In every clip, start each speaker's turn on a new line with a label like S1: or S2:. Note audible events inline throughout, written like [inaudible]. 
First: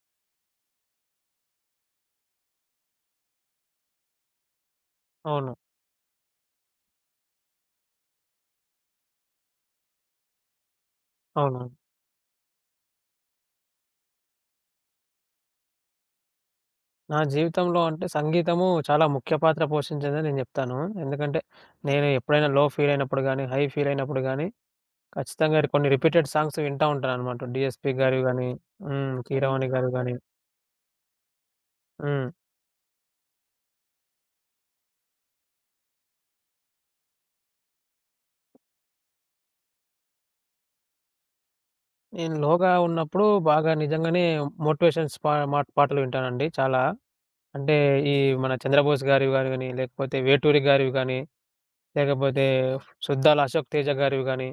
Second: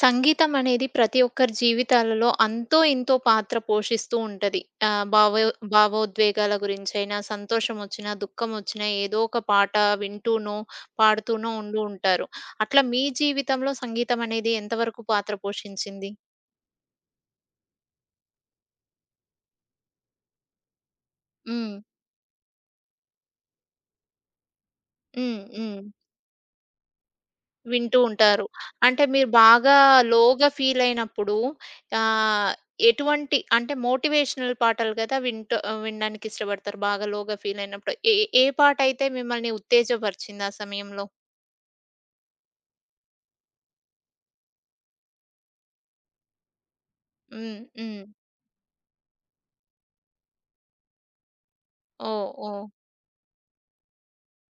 S1: సంగీతం అనేది ప్రతి ఒక్కరి జీవితాలలో అంతో ఇంతో పాత్ర పోషిస్తూ ఉంటది. ఆహ్, భావ
S2: అవును.
S1: భావోద్వేగాల గురించైనా, సంతోషం వచ్చినా, దుఃఖం వచ్చినా ఏదో ఒక పాట వింటూనో, పాడుతూనో
S2: అవునవును.
S1: ఉంటూ ఉంటారు. అట్లా మీ జీవితంలో సంగీతం అనేది ఎంతవరకు పాత్ర పోషించింది?
S2: నా జీవితంలో అంటే సంగీతము చాలా ముఖ్య పాత్ర పోషించిందని నేను జెప్తాను. ఎందుకంటే
S1: హ్మ్.
S2: నేను ఎప్పుడైనా లో ఫీల్ అయినప్పుడు గానీ, హై ఫీల్ అయినప్పుడు గానీ,
S1: హ్మ్.
S2: ఖచ్చితంగా
S1: హ్మ్.
S2: కొన్ని రిపీటెడ్ సాంగ్స్ వింటా ఉంటాననమాట. 'డీఎస్‌పీ'
S1: వింటూ
S2: గారివి
S1: ఉంటారు.
S2: గానీ, హ్మ్.
S1: అంటే
S2: హ్మ్.
S1: మీరు
S2: 'కీరవాణి'
S1: బాగా
S2: గారివి గానీ.
S1: లోగా ఫీలయినప్పుడు
S2: హ్మ్.
S1: ఆహ్, ఎటువంటి అంటే మోటివేషనల్ పాటలు గదా! వింటూ వినడానికి ఇష్టపడతారు బాగా లోగా ఫీలయినప్పుడు. ఏ ఏ పాటయితే మిమ్మల్ని ఉత్తేజపరిచింది ఆ సమయంలో?
S2: నేను లోగా ఉన్నప్పుడు బాగా నిజంగానే మోటివేషన్స్ మా పాటలు వింటానండి చాలా.
S1: హ్మ్.
S2: అంటే
S1: హ్మ్.
S2: ఈ మన 'చంద్రబోస్' గారివి గానీ, లేకపోతే 'వేటూరి' గారివి గానీ,
S1: ఓహ్!
S2: లేకపోతే
S1: ఓహ్!
S2: 'సుద్దాల అశోక్ తేజ' గారివి గానీ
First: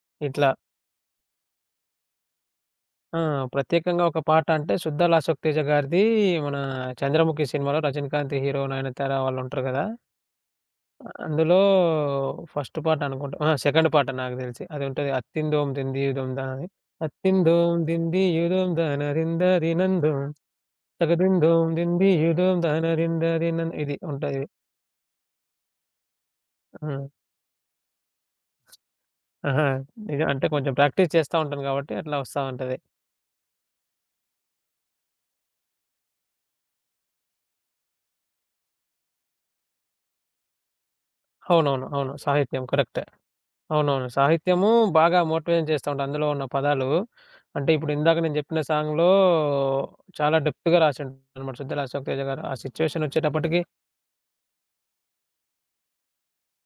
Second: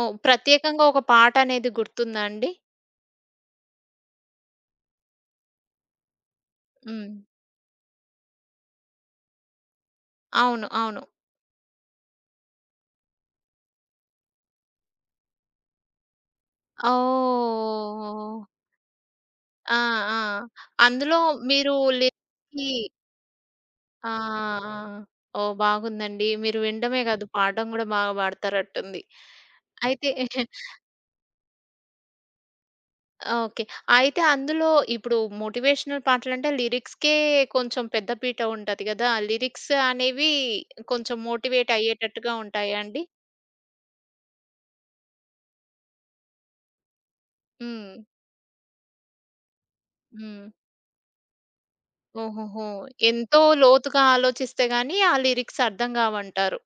S1: ఓహ్!
S2: ఇట్లా
S1: ప్రత్యేకంగా ఒక పాటనేది గుర్తుందా అండి?
S2: ఆ! ప్రత్యేకంగా ఒక పాట అంటే 'శుద్ద లాసోక్తేజ' గారిది మన
S1: హ్మ్.
S2: 'చంద్రముఖి' సినిమాలో రజనీకాంత్ హీరో, నయనతార వాళ్ళుంటారు గదా!
S1: అవును. అవును.
S2: అందులో ఫస్ట్ పాట అనుకుంటా. ఆ! సెకండ్ పాట నాకు దెలిసి. అది ఉంటది. 'అత్తిందోం దిందీయుదోం దాన' అని. అత్తిందోం
S1: ఓహ్!
S2: దిందీయుదోం
S1: ఆ!
S2: దానరిందరినందోం
S1: ఆ! అందులో
S2: తగదిందోం
S1: మీరు
S2: దిందీయుదోం
S1: లిరిక్స్‌కి
S2: దానరిందరినన్ ఇది
S1: ఆ!
S2: ఉంటది.
S1: ఆ! ఓహ్! బాగుందండి. మీరు వినడమే
S2: హ్మ్.
S1: కాదు, పాడడం గూడా బాగా పాడతారట్టుంది.
S2: ఆహా!
S1: అయితే
S2: ఇది అంటే కొంచెం
S1: [laughs]
S2: ప్రాక్టీస్ చేస్తా ఉంటాను గాబట్టి అట్లా వస్తా ఉంటది.
S1: ఓకే. అయితే అందులో ఇప్పుడు మోటివేషనల్ పాటలంటే లిరిక్స్‌కే కొంచెం పెద్ద పీట ఉంటది గదా! లిరిక్స్ అనేవి కొంచెం మోటివేట్
S2: అవునవును. అవును.
S1: అయ్యేటట్టుగా
S2: సాహిత్యం
S1: ఉంటాయా
S2: కరెక్ట్.
S1: అండి?
S2: అవునవును. సాహిత్యము బాగా మోటివేషన్ చేస్తా ఉంటాయి. అందులో ఉన్న పదాలు. అంటే ఇప్పుడు
S1: హ్మ్.
S2: ఇందాక నేను చెప్పిన సాంగ్‌లో చాలా
S1: హ్మ్.
S2: డెప్త్‌గా రాసిండనమాట 'సుద్దాల అశోక్ తేజ' గారు. ఆ
S1: ఓహోహో!
S2: సిట్యుయేషన్
S1: ఎంతో
S2: వచ్చేటప్పటికి
S1: లోతుగా ఆలోచిస్తే గాని ఆ లిరిక్స్ అర్థం కావంటారు.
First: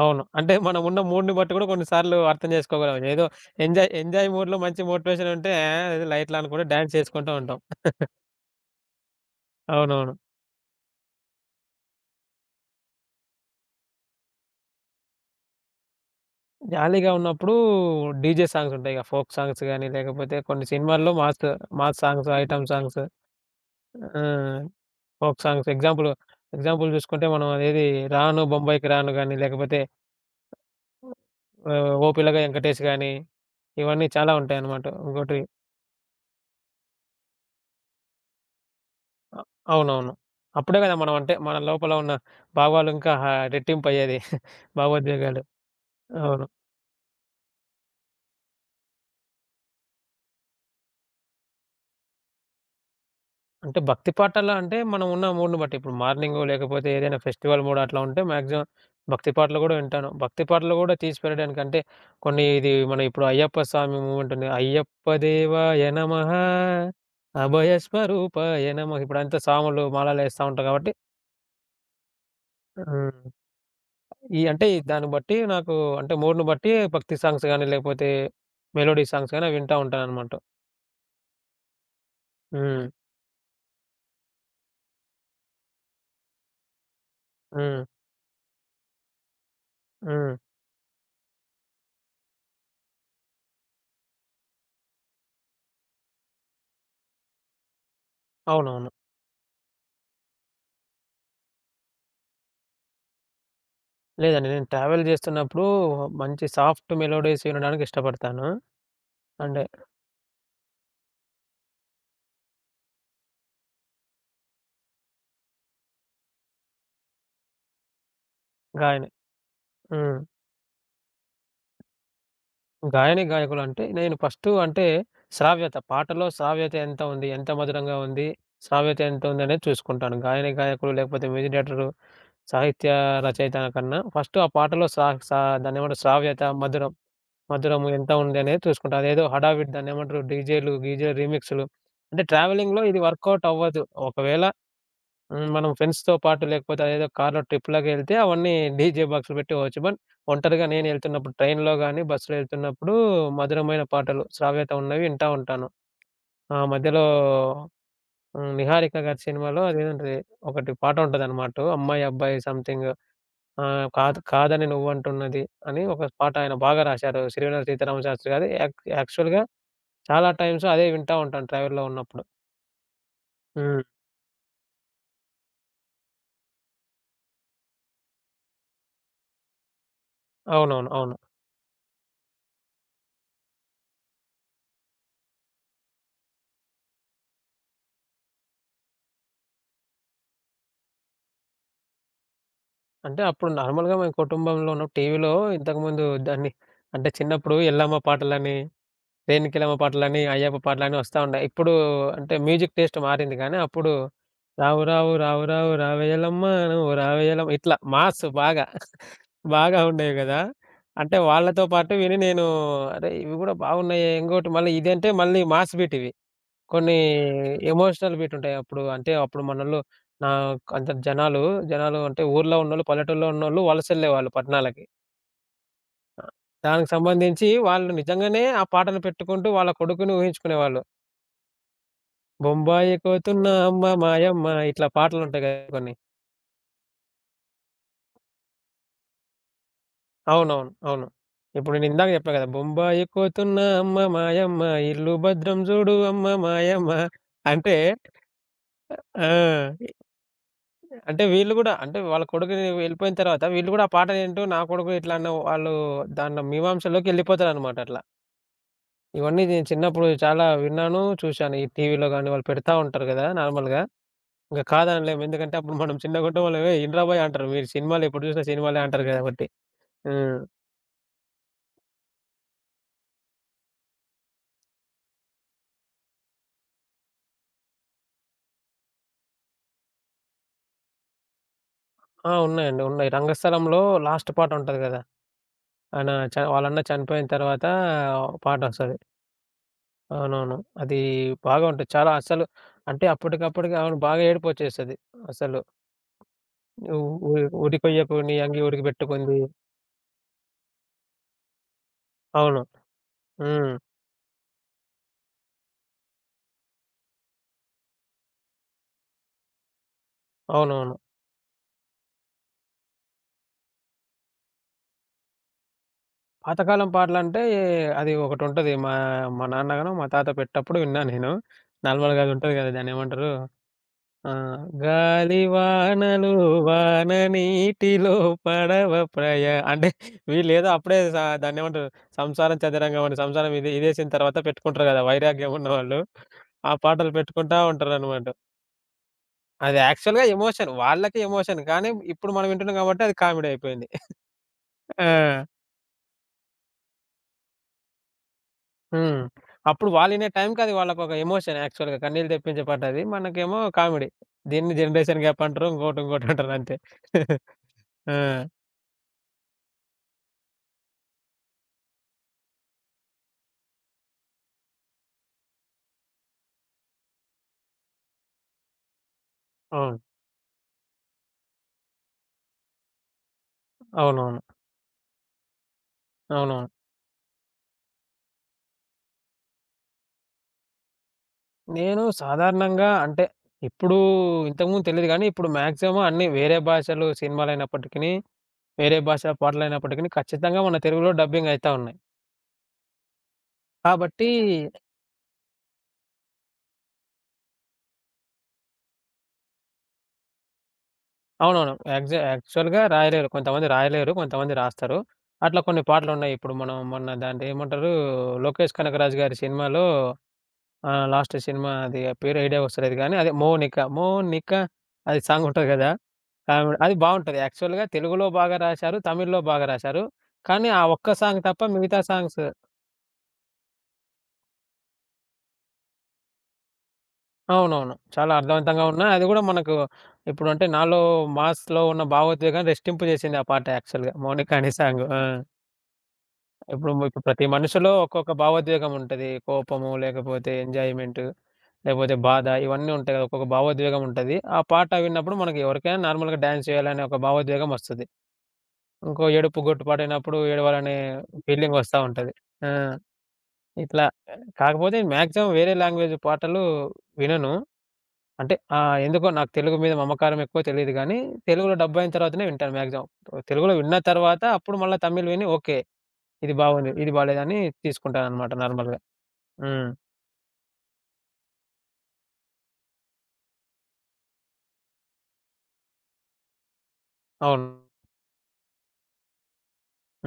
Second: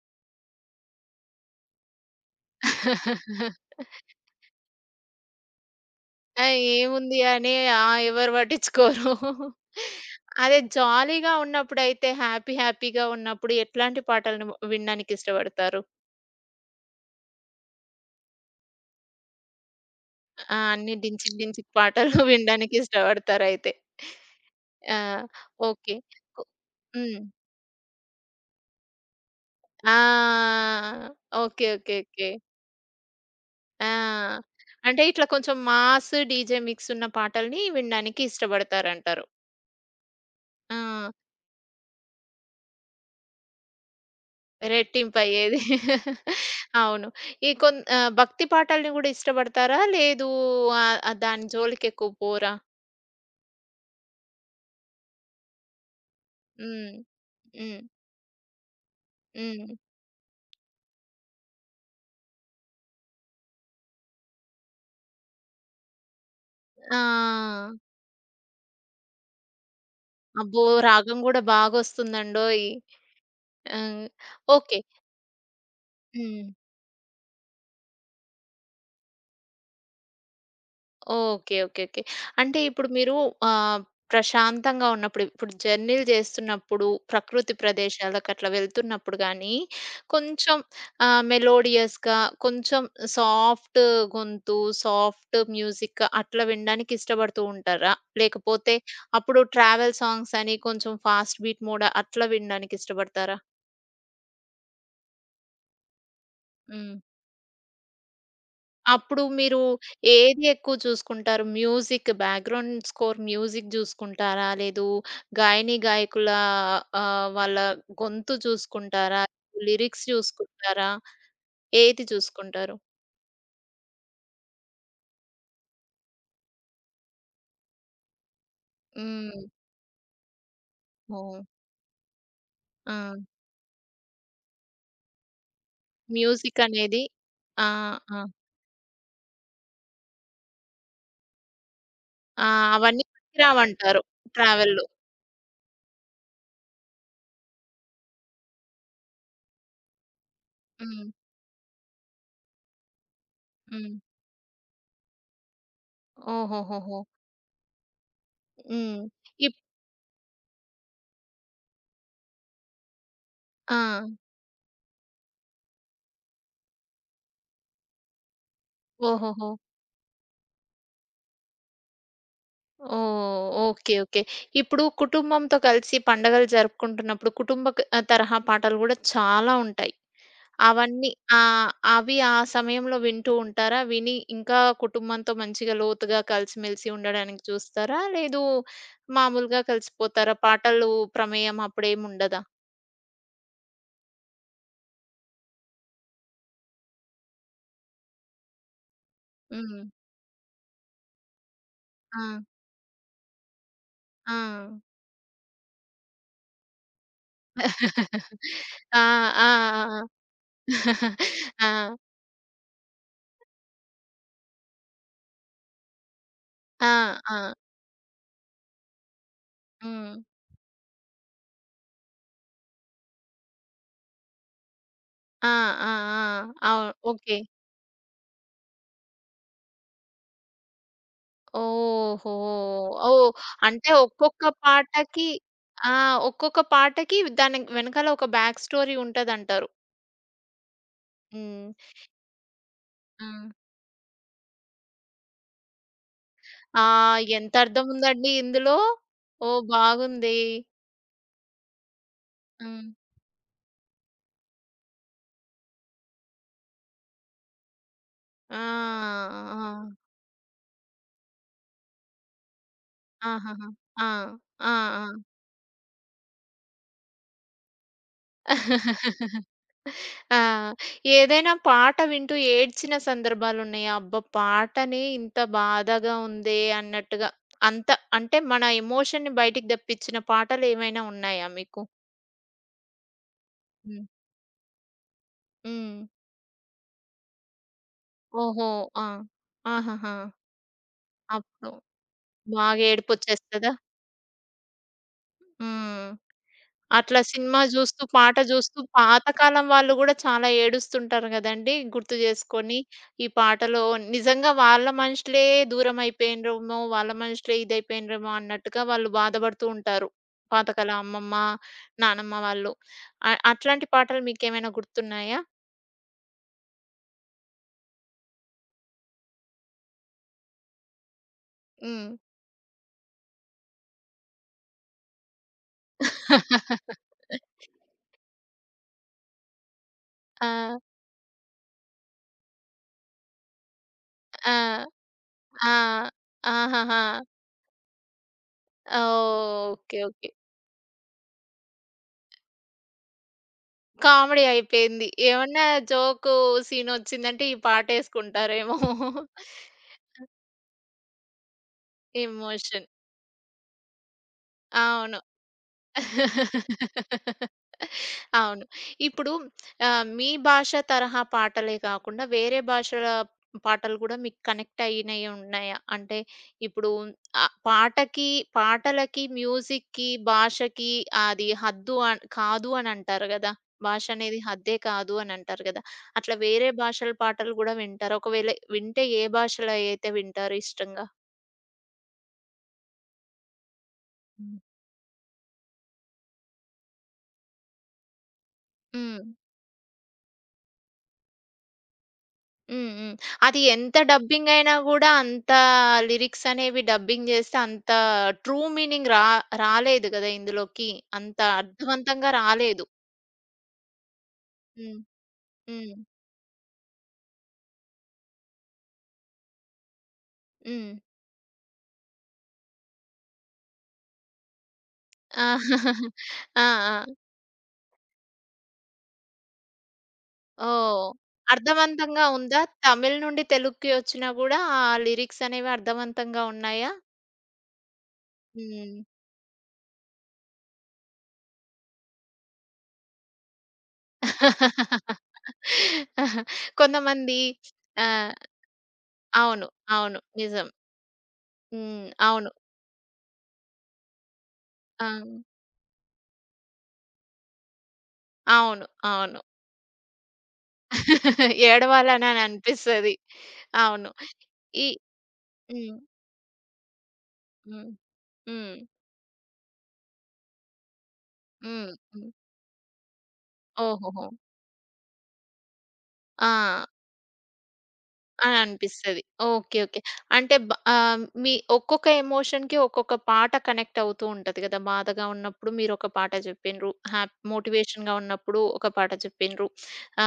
S2: అవును. అంటే మనం ఉన్న మూడ్‌ని బట్టి కూడా కొన్ని సార్లు అర్థం చేసుకోగలం. ఏదో ఎంజాయ్,
S1: [laughs]
S2: ఎంజాయ్ మూడ్‌లో మంచి మోటివేషన్ ఉంటే ఏదో లైట్‌లా
S1: ఆ!
S2: అనుకుంటే డాన్స్
S1: ఏముంది
S2: చేసుకుంటూ
S1: అని
S2: ఉంటాం.
S1: ఆ! ఎవరు పట్టించుకోరు.
S2: అవునవును.
S1: అదే జాలీగా ఉన్నప్పుడైతే హ్యాపీ హ్యాపీగా ఉన్నప్పుడు ఎట్లాంటి పాటలను వినడానికి ఇష్టపడతారు?
S2: జాలీగా ఉన్నప్పుడు డీజే సాంగ్స్ ఉంటాయి. ఇక ఫోక్ సాంగ్స్ గాని, లేకపోతే
S1: ఆ!
S2: కొన్ని
S1: అన్ని
S2: సినిమాల్లో
S1: డించిక్
S2: మాస్,
S1: డించిక్
S2: మాస్
S1: పాటలు [laughs]
S2: సాంగ్స్, ఐటెమ్
S1: వినడానికి
S2: సాంగ్స్.
S1: ఇష్టపడతారయితే.
S2: ఆ!
S1: ఆ!
S2: Folk songs
S1: okay.
S2: ఎగ్జాంపుల్,
S1: కు
S2: ఎగ్జాంపుల్
S1: హ్మ్.
S2: చూసుకుంటే మనం అదేది 'రాను బొంబాయికి రాను' గాని, లేకపోతే
S1: ఆ! ఓకే.
S2: ఆహ్,
S1: ఓకే.
S2: 'ఓ
S1: ఓకే.
S2: పిల్లగా వెంకటేష్' గాని,
S1: ఆ!
S2: ఇవన్నీ చాలా ఉంటాయన్నమాట.
S1: అంటే ఇట్లా
S2: ఇంకోటి
S1: కొంచెం మాస్ డీజే మిక్స్ ఉన్న పాటల్ని వినడానికి ఇష్టపడతారంటారు.
S2: అ అవునవును.
S1: ఆ!
S2: అప్పుడే కదా మనం అంటే మన లోపల ఉన్న భావాలు ఇంకా రెట్టింపయ్యేది [laughs] భావోద్వేగాలు.
S1: రెట్టింపయ్యేది.
S2: అవును.
S1: అవును. భక్తి పాటల్ని గూడా ఇష్టపడతారా? లేదు ఆహ్, ఆహ్, దాని జోలికెక్కువ పోరా?
S2: అంటే భక్తి పాటలు అంటే మనం ఉన్న మూడ్‌ని బట్టి. ఇప్పుడు మార్నింగ్ లేకపోతే
S1: హ్మ్.
S2: ఏదైనా ఫెస్టివల్ మూడ్
S1: హ్మ్.
S2: అట్లా ఉంటే మాక్సిమం భక్తి పాటలు
S1: హ్మ్.
S2: గూడా వింటాను. భక్తి పాటలు గూడా తీసి పెట్టడానికి అంటే కొన్ని ఇది మన ఇప్పుడు అయ్యప్ప స్వామి మూమెంట్ ఉంది. అయ్యప్ప దేవాయ నమః
S1: ఆ!
S2: అభయ స్వరూపాయ నమః ఇప్పుడంతా సాములు మాలలేస్తా
S1: అబ్బో!
S2: ఉంటారు కాబట్టి
S1: రాగం గూడా బాగొస్తుందండోయ్!
S2: హ్మ్.
S1: ఆ!
S2: ఈ అంటే ఈ
S1: ఓకే.
S2: దాన్ని బట్టి నాకు అంటే మూడ్‌ని
S1: హ్మ్.
S2: బట్టి భక్తి సాంగ్స్ గాని లేకపోతే మెలోడీ సాంగ్స్ గాని అవి వింటా ఉంటానన్నమాట.
S1: ఓకే. ఓకే. ఓకే. అంటే
S2: హ్మ్.
S1: ఇప్పుడు మీరు ఆహ్, ప్రశాంతంగా ఉన్నప్పుడు, ఇప్పుడు జర్నీలు చేస్తున్నప్పుడు, ప్రకృతి
S2: హ్మ్.
S1: ప్రదేశాలకు అట్లా వెళ్తున్నప్పుడు గానీ,
S2: హ్మ్.
S1: కొంచెం మెలోడియస్‌గా, కొంచెం సాఫ్ట్ గొంతు, సాఫ్ట్ మ్యూజిక్ అట్లా వినడానికి ఇష్టపడుతూ ఉంటారా? లేకపోతే
S2: అవునవును.
S1: అప్పుడు ట్రావెల్ సాంగ్స్ అని కొంచెం ఫాస్ట్ బీట్ మోడ్ అట్లా వినడానికి ఇష్టపడతారా?
S2: లేదండి. నేను ట్రావెల్ జేస్తున్నప్పుడు మంచి సాఫ్ట్
S1: హ్మ్.
S2: మెలోడీస్ వినడానికి ఇష్టపడతాను.
S1: అప్పుడు మీరు
S2: అంటే
S1: ఏది ఎక్కువ చూసుకుంటారు? మ్యూజిక్ బ్యాక్‌గ్రౌండ్ స్కోర్ మ్యూజిక్ జూసుకుంటారా? లేదు గాయని, గాయకుల వాళ్ళ గొంతు
S2: గాయని
S1: చూసుకుంటారా? లిరిక్స్
S2: హ్మ్.
S1: జూసుకుంటారా? ఏది చూసుకుంటారు?
S2: గాయని, గాయకులంటే నేను ఫస్ట్ అంటే శ్రావ్యత. పాటలో శ్రావ్యత ఎంత ఉంది? ఎంత మధురంగా ఉంది? శ్రావ్యత ఎంత
S1: హ్మ్.
S2: ఉంది? అనేది చూసుకుంటాను. గాయని, గాయకులు లేకపోతే
S1: ఓహ్!
S2: మ్యూజిక్ డైరెక్టరు, సాహిత్య
S1: ఆ!
S2: రచయిత కన్నా ఫస్ట్ ఆ పాటలో సా సా దాన్నేమంటారు శ్రావ్యత,
S1: మ్యూజిక్
S2: మధురం,
S1: అనేది ఆ!
S2: మధురం ఎంత
S1: ఆ!
S2: ఉంది అనేది చూసుకుంటా. అదేదో హడావిడి దాన్నేమంటారు డీజేలు, గీజే రీమిక్స్‌లు అంటే
S1: ఆ!
S2: ట్రావెలింగ్‌లో ఇది
S1: అవన్నీ
S2: వర్కౌట్ అవ్వదు.
S1: పనికిరావంటారు
S2: ఒకవేళ
S1: ట్రావెల్‌లో.
S2: హ్మ్. మనం ఫ్రెండ్స్‌తో పాటు లేకపోతే అదేదో కార్‌లో ట్రిప్‌లాగెళ్తే అవన్నీ డీజే బాక్స్‌లు పెట్టుకోవచ్చు. బట్ ఒంటరిగా నేను
S1: హ్మ్.
S2: ఎళ్తున్నప్పుడు ట్రైన్‌లో గాని, బస్‌లో ఎళ్తున్నప్పుడు మధురమైన
S1: హ్మ్.
S2: పాటలు శ్రావ్యత ఉన్నవి వింటా ఉంటాను. ఆ
S1: ఓహోహోహో!
S2: మధ్యలో హ్మ్. 'నిహారిక'
S1: హ్మ్.
S2: గారి
S1: ఇప్
S2: సినిమాలో అదేదంటది ఒకటి పాట ఉంటదన్నమాట. 'అమ్మాయి అబ్బాయి సంథింగ్'
S1: ఆ!
S2: ఆహ్, కాదు కాదని నువ్వంటున్నది అని ఒక పాట ఆయన బాగా రాశారు. సిరివెన్నెల సీతారామ శాస్త్రి గారు. యాక్చువల్‌గా
S1: ఓహోహో!
S2: చాలా టైమ్స్ అదే వింటా ఉంటాను ట్రావెల్‌లో ఉన్నప్పుడు.
S1: ఓహ్!
S2: హ్మ్.
S1: ఓకే. ఓకే. ఇప్పుడు కుటుంబంతో కలిసి పండగలు జరుపుకుంటున్నప్పుడు తరహా పాటలు గూడా చాలా ఉంటాయి.
S2: అవునవును.
S1: అవన్నీ
S2: అవును.
S1: ఆ! అవి ఆ సమయంలో వింటూ ఉంటారా? విని ఇంకా కుటుంబంతో మంచిగా లోతుగా కలిసిమెలిసి ఉండడానికి చూస్తారా? లేదు మామూలుగా కలిసిపోతారా? పాటలు ప్రమేయం అప్పుడేముండదా?
S2: అంటే అప్పుడు నార్మల్‌గా మేము కుటుంబంలో ఉన్న టీవీలో ఇంతకుముందు దాన్ని అంటే చిన్నప్పుడు ఎల్లమ్మ పాటలని, రేణుకెలమ్మ
S1: హ్మ్.
S2: పాటలని, అయ్యప్ప పాటలని వస్తా ఉండాయి. ఇప్పుడు
S1: ఆ!
S2: అంటే మ్యూజిక్ టేస్ట్ మారింది కానీ అప్పుడు
S1: ఆ!
S2: రావు రావు రావు రావు రావేలమ్మ నువ్వు రావేలమ్మ ఇట్లా మాస్ బాగా.
S1: ఆ! [laughs]
S2: బాగా ఉండేవి గదా! అంటే వాళ్ళతో
S1: ఆ! ఆ! ఆ! [laughs]
S2: పాటు విని నేను అరే! ఇవి గూడా బాగున్నాయే. ఇంకోటి మళ్ళీ ఇదంటే మళ్ళీ మాస్ బీట్ ఇవి.
S1: ఆ!
S2: కొన్ని
S1: ఆ! ఆ!
S2: ఎమోషనల్ బీట్ ఉంటాయి. అప్పుడు అంటే అప్పుడు మనోళ్ళు
S1: హ్మ్.
S2: నాకు అంత జనాలు, జనాలు అంటే ఊర్లో ఉన్నోళ్ళు, పల్లెటూరులో ఉన్నోళ్ళు వలసెళ్ళేవాళ్ళు పట్టణాలకి.
S1: ఆ! ఆ!
S2: ఆ!
S1: ఆ!
S2: దానికి
S1: అవును. ఓకే.
S2: సంబంధించి వాళ్ళు నిజంగానే ఆ పాటలు పెట్టుకుంటూ వాళ్ళ కొడుకుని ఊహించుకునేవాళ్ళు.
S1: ఓహో!
S2: బొంబాయి
S1: ఓహ్!
S2: కోతున్న
S1: అంటే
S2: అమ్మ
S1: ఒక్కొక్క
S2: మాయమ్మ ఇట్లా
S1: పాటకి
S2: పాటలుంటాయి కదా కొన్ని.
S1: ఆ! ఒక్కొక్క పాటకి దాని వెనకాల ఒక బ్యాక్ స్టోరీ ఉంటదంటారు.
S2: అవునవును. అవును.
S1: హ్మ్.
S2: ఇప్పుడు నేను ఇందాక చెప్పా కదా! బొంబాయి
S1: హ్మ్.
S2: కోతున్న అమ్మ మాయమ్మ ఇల్లు భద్రం జూడు అమ్మ
S1: ఆ!
S2: మాయమ్మ
S1: ఎంత
S2: అంటే
S1: అర్థం ఉందండి ఇందులో. ఓహ్!
S2: ఆ!
S1: బాగుంది.
S2: అంటే వీళ్ళు గూడా అంటే వాళ్ళ కొడుకు
S1: హ్మ్.
S2: వెళ్ళిపోయిన తర్వాత వీళ్ళు గూడా ఆ పాట ఏంటో నా కొడుకు ఇట్లా అన్న వాళ్ళు దాంట్లో మీమాంసలోకి వెళ్ళిపోతారనమాట అట్లా.
S1: ఆ!
S2: ఇవన్నీ నేను
S1: ఆ!
S2: చిన్నప్పుడు చాలా విన్నాను, చూశాను. ఈ టీవీలో గాని వాళ్ళు పెడతా ఉంటారు గదా!
S1: ఆహాహా!
S2: నార్మల్‌గా.
S1: ఆ!
S2: ఇంక
S1: ఆ! ఆ!
S2: కాదనలేము. ఎందుకంటే అప్పుడు మనం చిన్నగుంటే వాళ్ళు "ఏయ్! ఇనరా బోయ్" అంటారు. మీరు సినిమాలు ఎప్పుడు చూసినా సినిమాలే అంటారు
S1: [laughs]
S2: కాబట్టి. హ్మ్.
S1: ఆ! ఏదైనా పాట వింటూ ఏడ్చిన సందర్భాలున్నాయా? అబ్బా! పాటనే ఇంత బాధగా ఉందే అన్నట్టుగా. అంత అంటే మన ఎమోషన్‌ని బయటికి తెప్పించిన పాటలేమైనా ఉన్నాయా మీకు?
S2: ఆ! ఉన్నాయండి. ఉన్నాయి. 'రంగస్థలంలో'
S1: హ్మ్.
S2: లాస్ట్ పాట ఉంటది గదా!
S1: హ్మ్.
S2: ఆయన వాళ్ళ అన్న చనిపోయిన తర్వాత
S1: ఓహో!
S2: పాటొస్తది.
S1: ఆ! ఆహాహా!
S2: అవునవును. అది బాగా
S1: అప్పుడు
S2: ఉంటది. చాలా అసలు
S1: బాగా
S2: అంటే
S1: ఏడుపొచ్చేస్తదా?
S2: అప్పటికప్పటికి అవును బాగా ఏడుపొచ్చేస్తది అసలు.
S1: హ్మ్.
S2: ఉ
S1: అట్లా
S2: ఉరి
S1: సినిమా జూస్తూ,
S2: ఉరికొయ్యకుని
S1: పాట
S2: అంగి
S1: జూస్తూ
S2: ఉడికిబెట్టుకుంది.
S1: పాతకాలం వాళ్ళు గూడా చాలా ఏడుస్తుంటారు గదండీ! గుర్తు
S2: అవును.
S1: జేసుకొని. ఈ
S2: హ్మ్.
S1: పాటలో నిజంగా వాళ్ళ మనుషులే దూరం అయిపోయిండ్రేమో, వాళ్ళ మనుషులే ఇదైపోయిండ్రేమో అన్నట్టుగా వాళ్ళు బాధబడుతూ ఉంటారు.
S2: అవునవును.
S1: పాతకాలం అమ్మమ్మ, నానమ్మ వాళ్ళు. అట్లాంటి పాటలు మీకేమైనా గుర్తున్నాయా?
S2: పాతకాలం పాటలంటే అది ఒకటుంటది. మా మా నాన్నగానో, మా తాత పెట్టేటప్పుడు విన్నా నేను.
S1: హ్మ్.
S2: నార్మల్‌గా అది ఉంటది గదా! దాన్నేమంటారు? ఆహ్, గాలి వానలు వాన
S1: [laughs]
S2: నీటిలో పడవ అంటే వీళ్ళేదో
S1: ఆ!
S2: అప్పుడే దాన్నేమంటారు? సంసారం చదరంగం అని సంసారం ఇది ఇదేసిన తర్వాత
S1: ఆ!
S2: పెట్టుకుంటారు గదా! వైరాగ్యం
S1: ఆ!
S2: ఉన్నవాళ్ళు. ఆ
S1: ఆహాహా!
S2: పాటలు పెట్టుకుంటా ఉంటారనమాట.
S1: ఓహ్!
S2: అది
S1: ఓకే.
S2: యాక్చువల్‌గా
S1: ఓకే.
S2: ఎమోషన్. వాళ్ళకి ఎమోషన్. కానీ ఇప్పుడు మనం వింటున్నాం కాబట్టి అది కామెడీ అయిపోయింది.
S1: కామెడీ అయిపోయింది.
S2: ఆ!
S1: ఏమన్నా జోకు సీనొచ్చిందంటే ఈ పాటేసుకుంటారేమో.
S2: హ్మ్. అప్పుడు
S1: [laughs]
S2: వాళ్ళినే టైంకి అది వాళ్ళకొక ఎమోషన్ యాక్చువల్‌గా. కన్నీళ్లు తెప్పించే పాట
S1: ఎమోషన్.
S2: అది. మనకేమో కామెడీ. దీన్ని
S1: అవును.
S2: జనరేషన్ గ్యాప్ అంటారు. ఇంకోటి ఇంకోటి అంటారు అంతే.
S1: [laughs]
S2: ఆ!
S1: అవును. ఇప్పుడు మీ భాష తరహా పాటలే కాకుండా వేరే భాషల పాటలు గూడా మీకు కనెక్ట్ అయినయి ఉన్నాయా? అంటే ఇప్పుడు పాటకి పాటలకి,
S2: అవును.
S1: మ్యూజిక్‌కి, భాషకి అది హద్దు కాదు అనంటారు గదా! భాష అనేది
S2: అవునవును.
S1: హద్దే కాదు అనంటారు గదా! అట్లా
S2: అవునవును.
S1: వేరే భాషల పాటలు గూడా వింటారా? ఒకవేళ వింటే ఏ భాషలో అయితే వింటారు ఇష్టంగా?
S2: నేను సాధారణంగా అంటే ఇప్పుడు
S1: హ్మ్.
S2: ఇంతకుముందు తెలీదు గానీ, ఇప్పుడు మాక్సిమం అన్నీ వేరే భాషలు సినిమాలైనప్పటికిని, వేరే
S1: హ్మ్.
S2: భాష పాటలైనప్పటికిని ఖచ్చితంగా మన తెలుగులో డబ్బింగ్ అయితా ఉన్నాయి.
S1: హ్మ్. హ్మ్. అది ఎంత
S2: కాబట్టి
S1: డబ్బింగ్ అయినా గూడా అంత లిరిక్స్ అనేవి డబ్బింగ్ జేస్తే అంత ట్రూ మీనింగ్ రాలేదు గదా! ఇందులోకి. అంత
S2: అవునవును.
S1: అర్థవంతంగా
S2: యాక్చువల్‌గా
S1: రాలేదు.
S2: రాయలేరు. కొంతమంది రాయలేరు. కొంతమంది రాస్తారు.
S1: హ్మ్.
S2: అట్లా కొన్ని
S1: హ్మ్.
S2: పాటలున్నాయి. ఇప్పుడు మనం మొన్న దాంట్లో ఏమంటారు 'లోకేష్ కనకరాజు' గారి సినిమాలో
S1: హ్మ్.
S2: ఆహ్, లాస్ట్ సినిమా అది ఆ పేరు ఐడియా వస్తలేదు గానీ, అదే 'మౌనిక, మౌనిక' అది
S1: ఆ!
S2: సాంగ్ ఉంటది కదా!
S1: [laughs] ఆ!
S2: ఆవిడ అది
S1: ఆ!
S2: బావుంటది. యాక్చువల్‌గా తెలుగులో బాగా రాశారు. తమిళ్‌లో బాగా రాశారు. కానీ ఆ
S1: ఓహ్!
S2: ఒక్క సాంగ్ తప్ప మిగతా
S1: అర్థవంతంగా
S2: సాంగ్స్
S1: ఉందా? తమిళ్ నుండి తెలుగుకి ఒచ్చినా గూడా ఆ లిరిక్స్ అనేవి అర్థవంతంగా ఉన్నాయా?
S2: అవునవును. చాలా అర్థవంతంగా ఉన్న
S1: హ్మ్.
S2: అది కూడా మనకు ఇప్పుడంటే నాలో మాస్‌లో ఉన్న భావోద్వేగాన్ని రెట్టింపు చేసింది ఆ పాట యాక్చువల్‌గా 'మౌనిక' అనే సాంగు. ఆ!
S1: [laughs]
S2: ఇప్పుడు
S1: కొంతమంది
S2: ప్రతి మనిషిలో
S1: ఆ!
S2: ఒక్కొక్క భావోద్వేగం ఉంటది.
S1: అవును.
S2: కోపము,
S1: అవును.
S2: లేకపోతే
S1: నిజం.
S2: ఎంజాయ్‌మెంటు,
S1: హ్మ్.
S2: లేకపోతే బాధ
S1: అవును.
S2: ఇవన్నీ ఉంటాయి కదా! ఒక్కొక్క భావోద్వేగం ఉంటది. ఆ పాట
S1: ఆ!
S2: విన్నప్పుడు మనకి ఎవరికైనా నార్మల్‌గా డాన్స్ చేయాలనే ఒక భావోద్వేగం వస్తది.
S1: అవును.
S2: ఇంకో
S1: అవును.
S2: ఏడుపు గొట్టుపాటైనప్పుడు ఏడవాలనే
S1: [laughs]
S2: ఫీలింగ్ వస్తా
S1: ఏడవాలని
S2: ఉంటది. ఆ!
S1: అనిపిస్తది.
S2: ఇట్లా
S1: అవును. ఈ
S2: కాకపోతే మాక్సిమం వేరే
S1: హ్మ్.
S2: లాంగ్వేజ్ పాటలు వినను.
S1: హ్మ్.
S2: అంటే
S1: హ్మ్.
S2: ఆహ్, ఎందుకో నాకు తెలుగు మీద మమకారం ఎక్కువ తెలీదు గానీ, తెలుగులో
S1: హ్మ్.
S2: డబ్ అయిన
S1: హ్మ్.
S2: తర్వాతనే వింటాను మాక్సిమం. తెలుగులో విన్న
S1: ఓహోహో!
S2: తర్వాత అప్పుడు మళ్ళా తమిళ్ విని ఓకే. ఇది
S1: ఆ!
S2: బాగుంది. ఇది బాలేదని తీసుకుంటాననమాట
S1: అని
S2: నార్మల్‌గా.
S1: అనిపిస్తది. ఓకే.
S2: హ్మ్.
S1: ఓకే. అంటే మీ ఒక్కొక్క ఎమోషన్‌కి ఒక్కొక్క పాట కనెక్ట్ అవుతూ ఉంటది గదా! బాధగా ఉన్నప్పుడు మీరొక పాట జెప్పిన్రు.
S2: అవును.
S1: మోటివేషన్‌గా ఉన్నప్పుడు ఒక పాట జెప్పిన్రు.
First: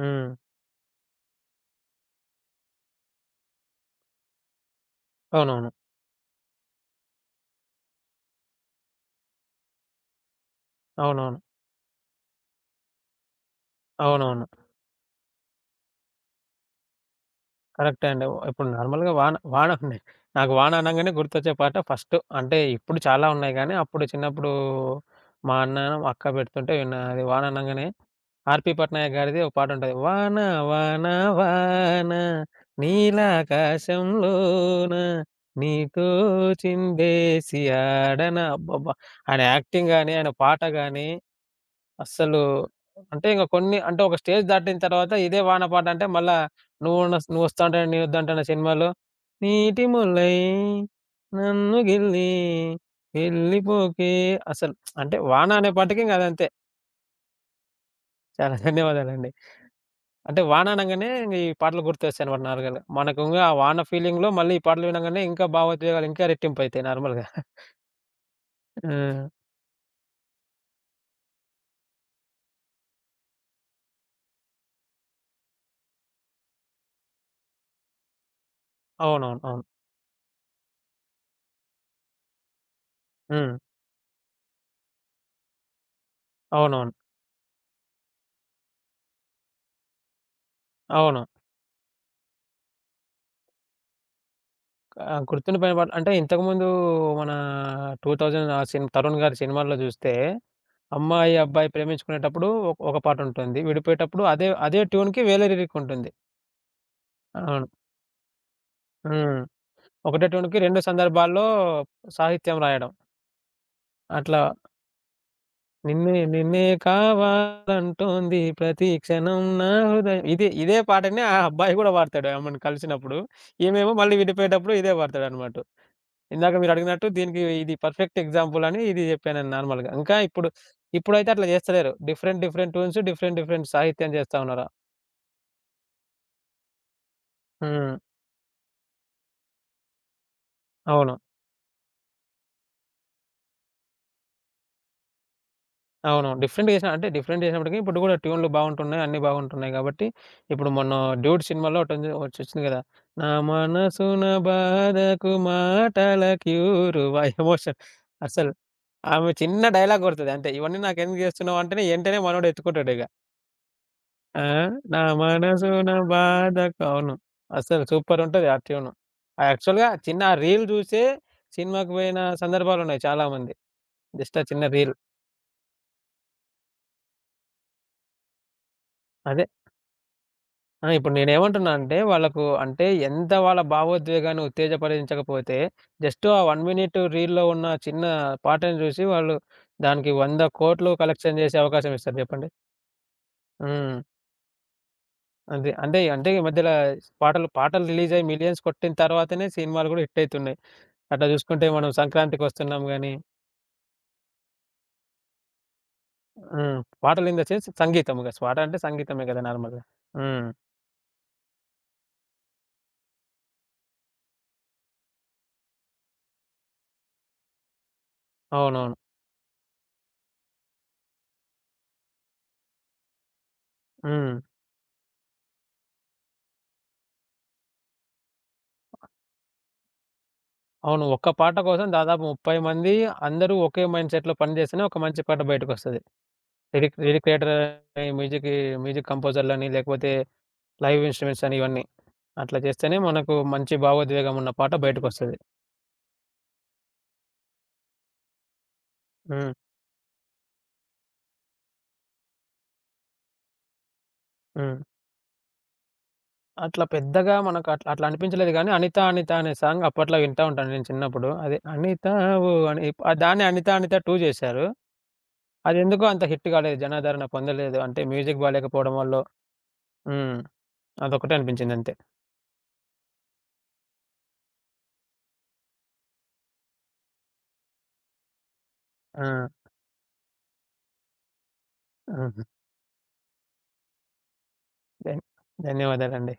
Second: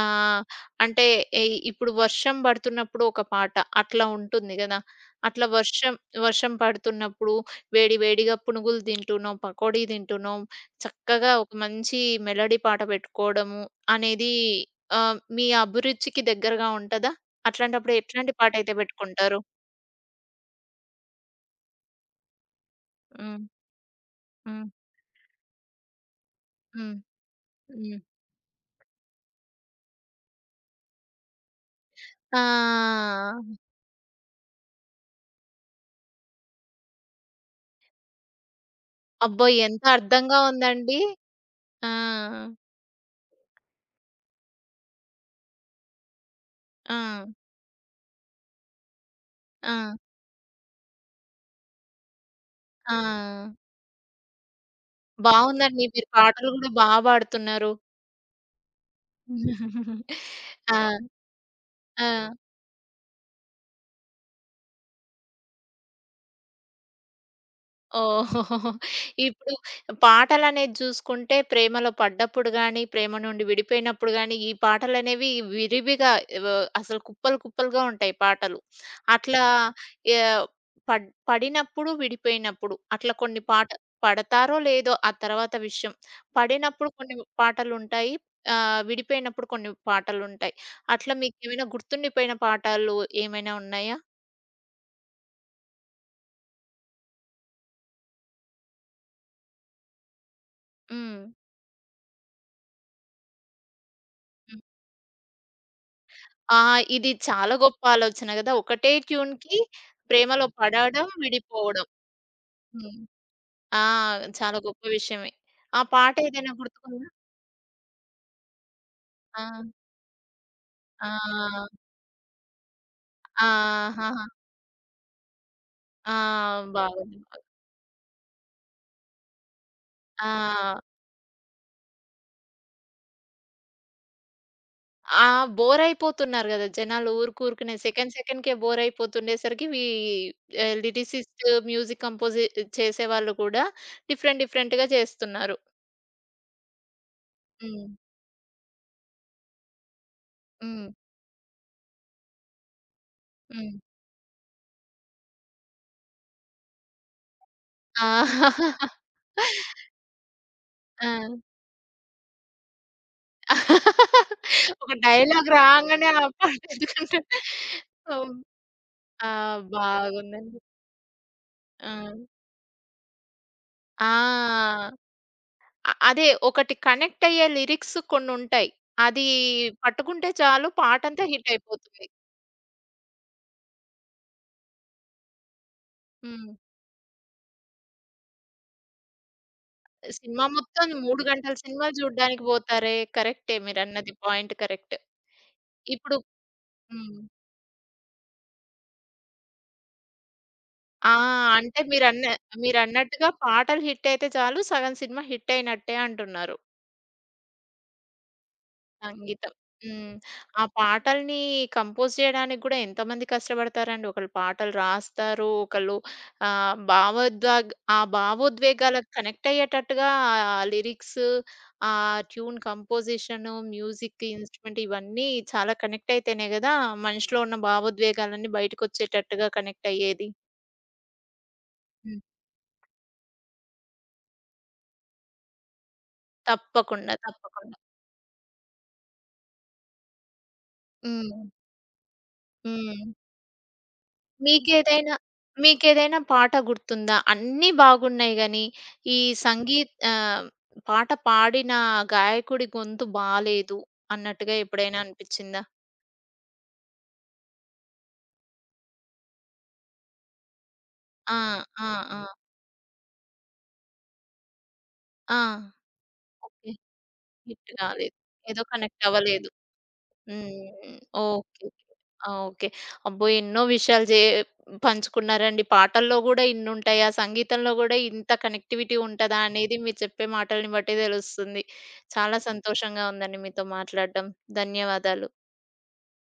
S2: హ్మ్.
S1: అంటే ఎ ఇప్పుడు వర్షం బడుతున్నప్పుడు ఒక పాట అట్లా ఉంటుంది గదా! అట్లా
S2: అవునవును.
S1: వర్షం వర్షం పడుతున్నప్పుడు వేడి వేడిగా పునుగులు తింటున్నాం, పకోడీ తింటున్నాం, చక్కగా
S2: అవునవును.
S1: ఒక మంచి మెలోడీ పాట పెట్టుకోవడము అనేది
S2: అవునవును.
S1: మీ అభిరుచికి దగ్గరగా ఉంటదా? అట్లాంటప్పుడు
S2: కరెక్టే అండి.
S1: ఎట్లాంటి
S2: ఇప్పుడు
S1: పాటయితే
S2: నార్మల్‌గా వాన
S1: పెట్టుకుంటారు?
S2: వాన ఉన్నాయి. నాకు వాన అనంగానే గుర్తొచ్చే పాట ఫస్ట్ అంటే ఇప్పుడు చాలా
S1: హ్మ్.
S2: ఉన్నాయి గానీ, అప్పుడు చిన్నప్పుడు
S1: హ్మ్.
S2: మా అన్న, మా అక్క పెడుతుంటే
S1: హ్మ్.
S2: విన్నా. అది వాన అనంగానే
S1: హ్మ్.
S2: ఆర్‌పీ పట్నాయక్ గారిది ఒక పాట ఉంటది. వాన వాన వాన
S1: ఆ!
S2: నీలాకాశంలోన నీతో చిందేసి ఆడన అబ్బబ్బా! ఆయన
S1: అబ్బో! ఎంత
S2: యాక్టింగ్ గాని, ఆయన
S1: అర్థంగా
S2: పాట
S1: ఉందండి.
S2: గాని
S1: ఆ!
S2: అస్సలు అంటే ఇంక కొన్ని అంటే ఒక స్టేజ్ దాటిన తర్వాత ఇదే వాన పాట అంటే మళ్ళా
S1: ఆ!
S2: నువ్వొస్తాంటే నేనొద్దంటాన సినిమాలో నీటి
S1: ఆ!
S2: ముల్లై నన్ను గిల్లి
S1: ఆ!
S2: వెళ్ళిపోకే అసలు అంటే వాన అనే
S1: బావుందండి.
S2: పాటకి
S1: మీరు
S2: ఇంక అదంతే.
S1: పాటలు గూడా పాడుతున్నారు.
S2: చాలా ధన్యవాదాలండి.
S1: [laughs]
S2: అంటే వాన
S1: ఆ!
S2: అనంగానే ఇంగ ఈ పాటలు
S1: ఆ!
S2: గుర్తొస్తాయనమాట నార్మల్‌గా. మనకు ఇంగ ఆ వాన ఫీలింగ్‌లో మళ్ళీ ఈ పాటలు వినంగానే ఇంకా భావోద్వేగాలు ఇంకా రెట్టింపయితాయి నార్మల్‌గా.
S1: ఓహో!
S2: హ్మ్.
S1: ఇప్పుడు పాటలనేది జూసుకుంటే ప్రేమలో పడ్డప్పుడు గాని, ప్రేమ నుండి విడిపోయినప్పుడు గాని, ఈ పాటలనేవి విరివిగా వ అసలు కుప్పలు కుప్పలుగా ఉంటాయి పాటలు.
S2: అవునవును.
S1: అట్లా
S2: అవును.
S1: అవును. యాహ్! పడినప్పుడు, విడిపోయినప్పుడు అట్లా కొన్ని
S2: హ్మ్.
S1: పాట పడతారో లేదో ఆ తర్వాత విషయం. పడినప్పుడు
S2: అవునవును.
S1: కొన్ని పాటలుంటాయి. విడిపోయినప్పుడు కొన్ని పాటలుంటాయి. అట్లా
S2: అవును.
S1: మీకేమైనా గుర్తుండిపోయిన పాటలు ఏమైనా ఉన్నాయా?
S2: ఆహ్, గుర్తుండిపోయిన పాటలు అంటే ఇంతకుముందు మన 2000 ఆ సిన్ 'తరుణ్' గారి సినిమాల్లో చూస్తే,
S1: హ్మ్.
S2: అమ్మాయి, అబ్బాయి ప్రేమించుకునేటప్పుడు ఒక ఒక పాటుంటుంది. విడిపోయేటప్పుడు అదే అదే ట్యూన్‌కి వేరే లిరిక్ ఉంటుంది.
S1: ఆ! ఇది చాలా
S2: అవును.
S1: గొప్ప ఆలోచన గదా! ఒకటే
S2: హ్మ్.
S1: ట్యూన్‌కి
S2: ఒకటే
S1: ప్రేమలో
S2: ట్యూన్‌కి 2
S1: పడడం,
S2: సందర్భాల్లో
S1: విడిపోవడం.
S2: సాహిత్యం రాయడం.
S1: హ్మ్. ఆ!
S2: అట్లా
S1: చాలా గొప్ప విషయమే. ఆ పాట
S2: నిన్నే
S1: ఏదైనా
S2: నిన్నే
S1: గుర్తుకుందా?
S2: కావాలంటోంది ప్రతి క్షణం
S1: ఆ!
S2: నా హృదయం. ఇదే పాటనే ఆ అబ్బాయి
S1: ఆ!
S2: గూడా పాడతాడు ఆమెను కలిసినప్పుడు. ఈమేమో మళ్ళీ
S1: ఆహాహా!
S2: విడిపోయేటప్పుడు ఇదే పాడతాడనమాట.
S1: ఆ!
S2: ఇందాక మీరడిగినట్టు
S1: బాగుంది.
S2: దీనికి ఇది పర్ఫెక్ట్ ఎగ్జాంపుల్ అని ఇది జెప్పాను నేను నార్మల్‌గా. ఇంకా ఇప్పుడు
S1: ఆ!
S2: ఇప్పుడైతే అట్లా జేస్తలేరు. Different, different tunes, different, different సాహిత్యం జేస్తా ఉన్నారు.
S1: ఆ! బోర్ అయిపోతున్నారు గదా! జనాలు ఊరుకూరుకనే
S2: హ్మ్.
S1: సెకండ్ సెకండ్‌కే బోర్ అయిపోతుండేసరికి
S2: అవును.
S1: లిరిసిస్ట్, మ్యూజిక్ కంపోజ్ చేసేవాళ్ళు కూడా డిఫరెంట్ డిఫరెంట్‌గా చేస్తున్నారు.
S2: అవునవును. డిఫరెంట్‌గా చేసిన అంటే డిఫరెంట్ చేసినప్పటికి
S1: హ్మ్.
S2: ఇప్పుడు కూడా ట్యూన్‌లు బాగుంటున్నాయి. అన్నీ బాగుంటున్నాయి గాబట్టి, ఇప్పుడు
S1: హ్మ్.
S2: మొన్న 'డ్యూడ్' సినిమాలో ఒకటుంది ఒకటొచ్చింది గదా! నా
S1: హ్మ్.
S2: మనసున బాధకు మాటల క్యూరువా ఎమోషన్.
S1: ఆ!
S2: అసలు
S1: [laughs]
S2: ఆమె చిన్న డైలాగ్ కొడతది అంతే. ఇవన్నీ
S1: ఆ!
S2: నాకెందుకు జేస్తున్నావు అంటేనే ఎంటనే మనోడు ఎత్తుకుంటాడిగ. ఆ!
S1: ఒక
S2: నా
S1: డైలాగ్
S2: మనసున
S1: రాంగానే ఆ పాట
S2: బాధకు అవును.
S1: ఎందుకంటే
S2: అసలు
S1: హ్మ్.
S2: సూపరుంటది ఆ ట్యూను.
S1: ఆ!
S2: ఆ యాక్చువల్‌గా చిన్న ఆ
S1: బాగుందండి.
S2: రీల్ జూసే సినిమాకి
S1: ఆ!
S2: పోయిన సందర్భాలున్నాయి చాలామంది. జస్ట్ ఆ చిన్న
S1: ఆ!
S2: రీల్.
S1: అదే ఒకటి కనెక్ట్ అయ్యే లిరిక్స్ కొన్నుంటాయి. అది
S2: అదే
S1: పట్టుకుంటే చాలు
S2: ఆ! ఇప్పుడు
S1: పాటంతా హిట్
S2: నేనేమంటున్నా అంటే,
S1: అయిపోతుంది.
S2: వాళ్ళకు అంటే ఎంత వాళ్ళ భావోద్వేగాన్ని ఉత్తేజపరించకపోతే, జస్ట్ ఆ
S1: హ్మ్.
S2: 1 మినిట్ రీల్‌లో ఉన్న చిన్న పాటను చూసి వాళ్ళు దానికి
S1: సినిమా మొత్తం
S2: 1,00,00,00,000
S1: 3
S2: కలెక్షన్
S1: గంటల
S2: చేసే
S1: సినిమా
S2: అవకాశం ఇస్తారు
S1: చూడ్డానికి
S2: చెప్పండి.
S1: పోతారే! కరెక్టే
S2: హ్మ్.
S1: మీరన్నది పాయింట్ కరెక్ట్.
S2: అంతే. అంటే
S1: ఇప్పుడు
S2: అంటే ఈ మధ్యల
S1: హ్మ్.
S2: పాటలు పాటలు రిలీజ్ అయ్యి మిలియన్స్ కొట్టిన తర్వాతనే సినిమాలు కూడా హిట్ అయితున్నాయి.
S1: ఆ!
S2: అట్లా చూసుకుంటే
S1: అంటే
S2: మనం
S1: మీరన్న
S2: సంక్రాంతికొస్తున్నాం గానీ
S1: మీరన్నట్టుగా పాటలు హిట్ అయితే చాలు సగం సినిమా హిట్ అయినట్టే అంటున్నారు.
S2: హ్మ్. పాటలు ఇన్ ద సెన్స్ సంగీతం ఇక. పాట అంటే సంగీతమే కదా!
S1: సంగీతం.
S2: నార్మల్‌గా.
S1: హ్మ్.
S2: హ్మ్.
S1: ఆ పాటల్ని కంపోజ్ జేయడానికి గూడా ఎంతమంది కష్టపడతారండి. ఒకళ్ళు పాటలు రాస్తారు. ఒకళ్ళు ఆహ్, భావోద్వేగ్ ఆ
S2: అవునవును.
S1: భావోద్వేగాలకు కనెక్ట్ అయ్యేటట్టుగా ఆ లిరిక్స్, ఆ ట్యూన్ కంపోజిషను, మ్యూజిక్
S2: హ్మ్.
S1: ఇన్‌స్ట్రుమెంట్ ఇవన్నీ చాలా కనెక్ట్ అయితేనే గదా! మనిషిలో ఉన్న భావోద్వేగాలన్నీ బయటకొచ్చేటట్టుగా కనెక్ట్ అయ్యేది.
S2: అవును. ఒక్క పాట కోసం
S1: హ్మ్.
S2: దాదాపు 30 మంది అందరూ ఒకే మైండ్ సెట్‌లో పని చేస్తేనే ఒక మంచి పాట బయటకొస్తది. లిరిక్
S1: తప్పకుండా.
S2: లిరిక్ రైటర్
S1: తప్పకుండా.
S2: అని, మ్యూజిక్ మ్యూజిక్ కంపోజర్‌లని, లేకపోతే లైవ్
S1: హ్మ్.
S2: ఇన్‌స్ట్రుమెంట్స్ అని ఇవన్నీ. అట్లా చేస్తేనే
S1: హ్మ్.
S2: మనకు మంచి భావోద్వేగం ఉన్న పాట
S1: మీకేదైనా
S2: బయటకొస్తది.
S1: మీకేదైనా పాట గుర్తుందా? అన్నీ బాగున్నాయి గానీ, ఈ
S2: హ్మ్.
S1: సంగీత్ ఆహ్, పాట పాడిన గాయకుడి గొంతు బాలేదు అన్నట్టుగా
S2: హ్మ్.
S1: ఎప్పుడైనా అనిపిచ్చిందా?
S2: అట్లా పెద్దగా మనకు అట్లా అట్లా అనిపించలేదు గానీ 'అనిత అనిత' అనే సాంగ్ అప్పట్లో వింటా ఉంటాను నేను చిన్నప్పుడు.
S1: ఆ!
S2: అది
S1: ఆ!
S2: 'అనిత
S1: ఆ!
S2: ఓ' అని ఆ దాన్ని 'అనిత అనిత 2' చేశారు.
S1: ఆ!
S2: అదెందుకో అంత హిట్
S1: ఓకే.
S2: కాలేదు. జనాదరణ
S1: హిట్
S2: పొందలేదు. అంటే
S1: కాలేదు.
S2: మ్యూజిక్
S1: ఏదో
S2: బాలేకపోవడం
S1: కనెక్ట్
S2: వల్లో.
S1: అవ్వలేదు.
S2: హ్మ్.
S1: హ్మ్.
S2: అదొక్కటే
S1: ఓకే.
S2: అనిపించిందంతే.
S1: ఆ! ఓకే. అబ్బో! ఎన్నో విషయాలు పంచుకున్నారండి. పాటల్లో గూడా ఇన్నుంటాయా? సంగీతంలో గూడా ఇంత కనెక్టివిటీ
S2: ఆ!
S1: ఉంటదా? అనేది మీరు చెప్పే మాటల్ని బట్టి తెలుస్తుంది. చాలా
S2: ఆహా!
S1: సంతోషంగా ఉందండి మీతో మాట్లాడడం.
S2: ధన్
S1: ధన్యవాదాలు.
S2: ధన్యవాదాలండి.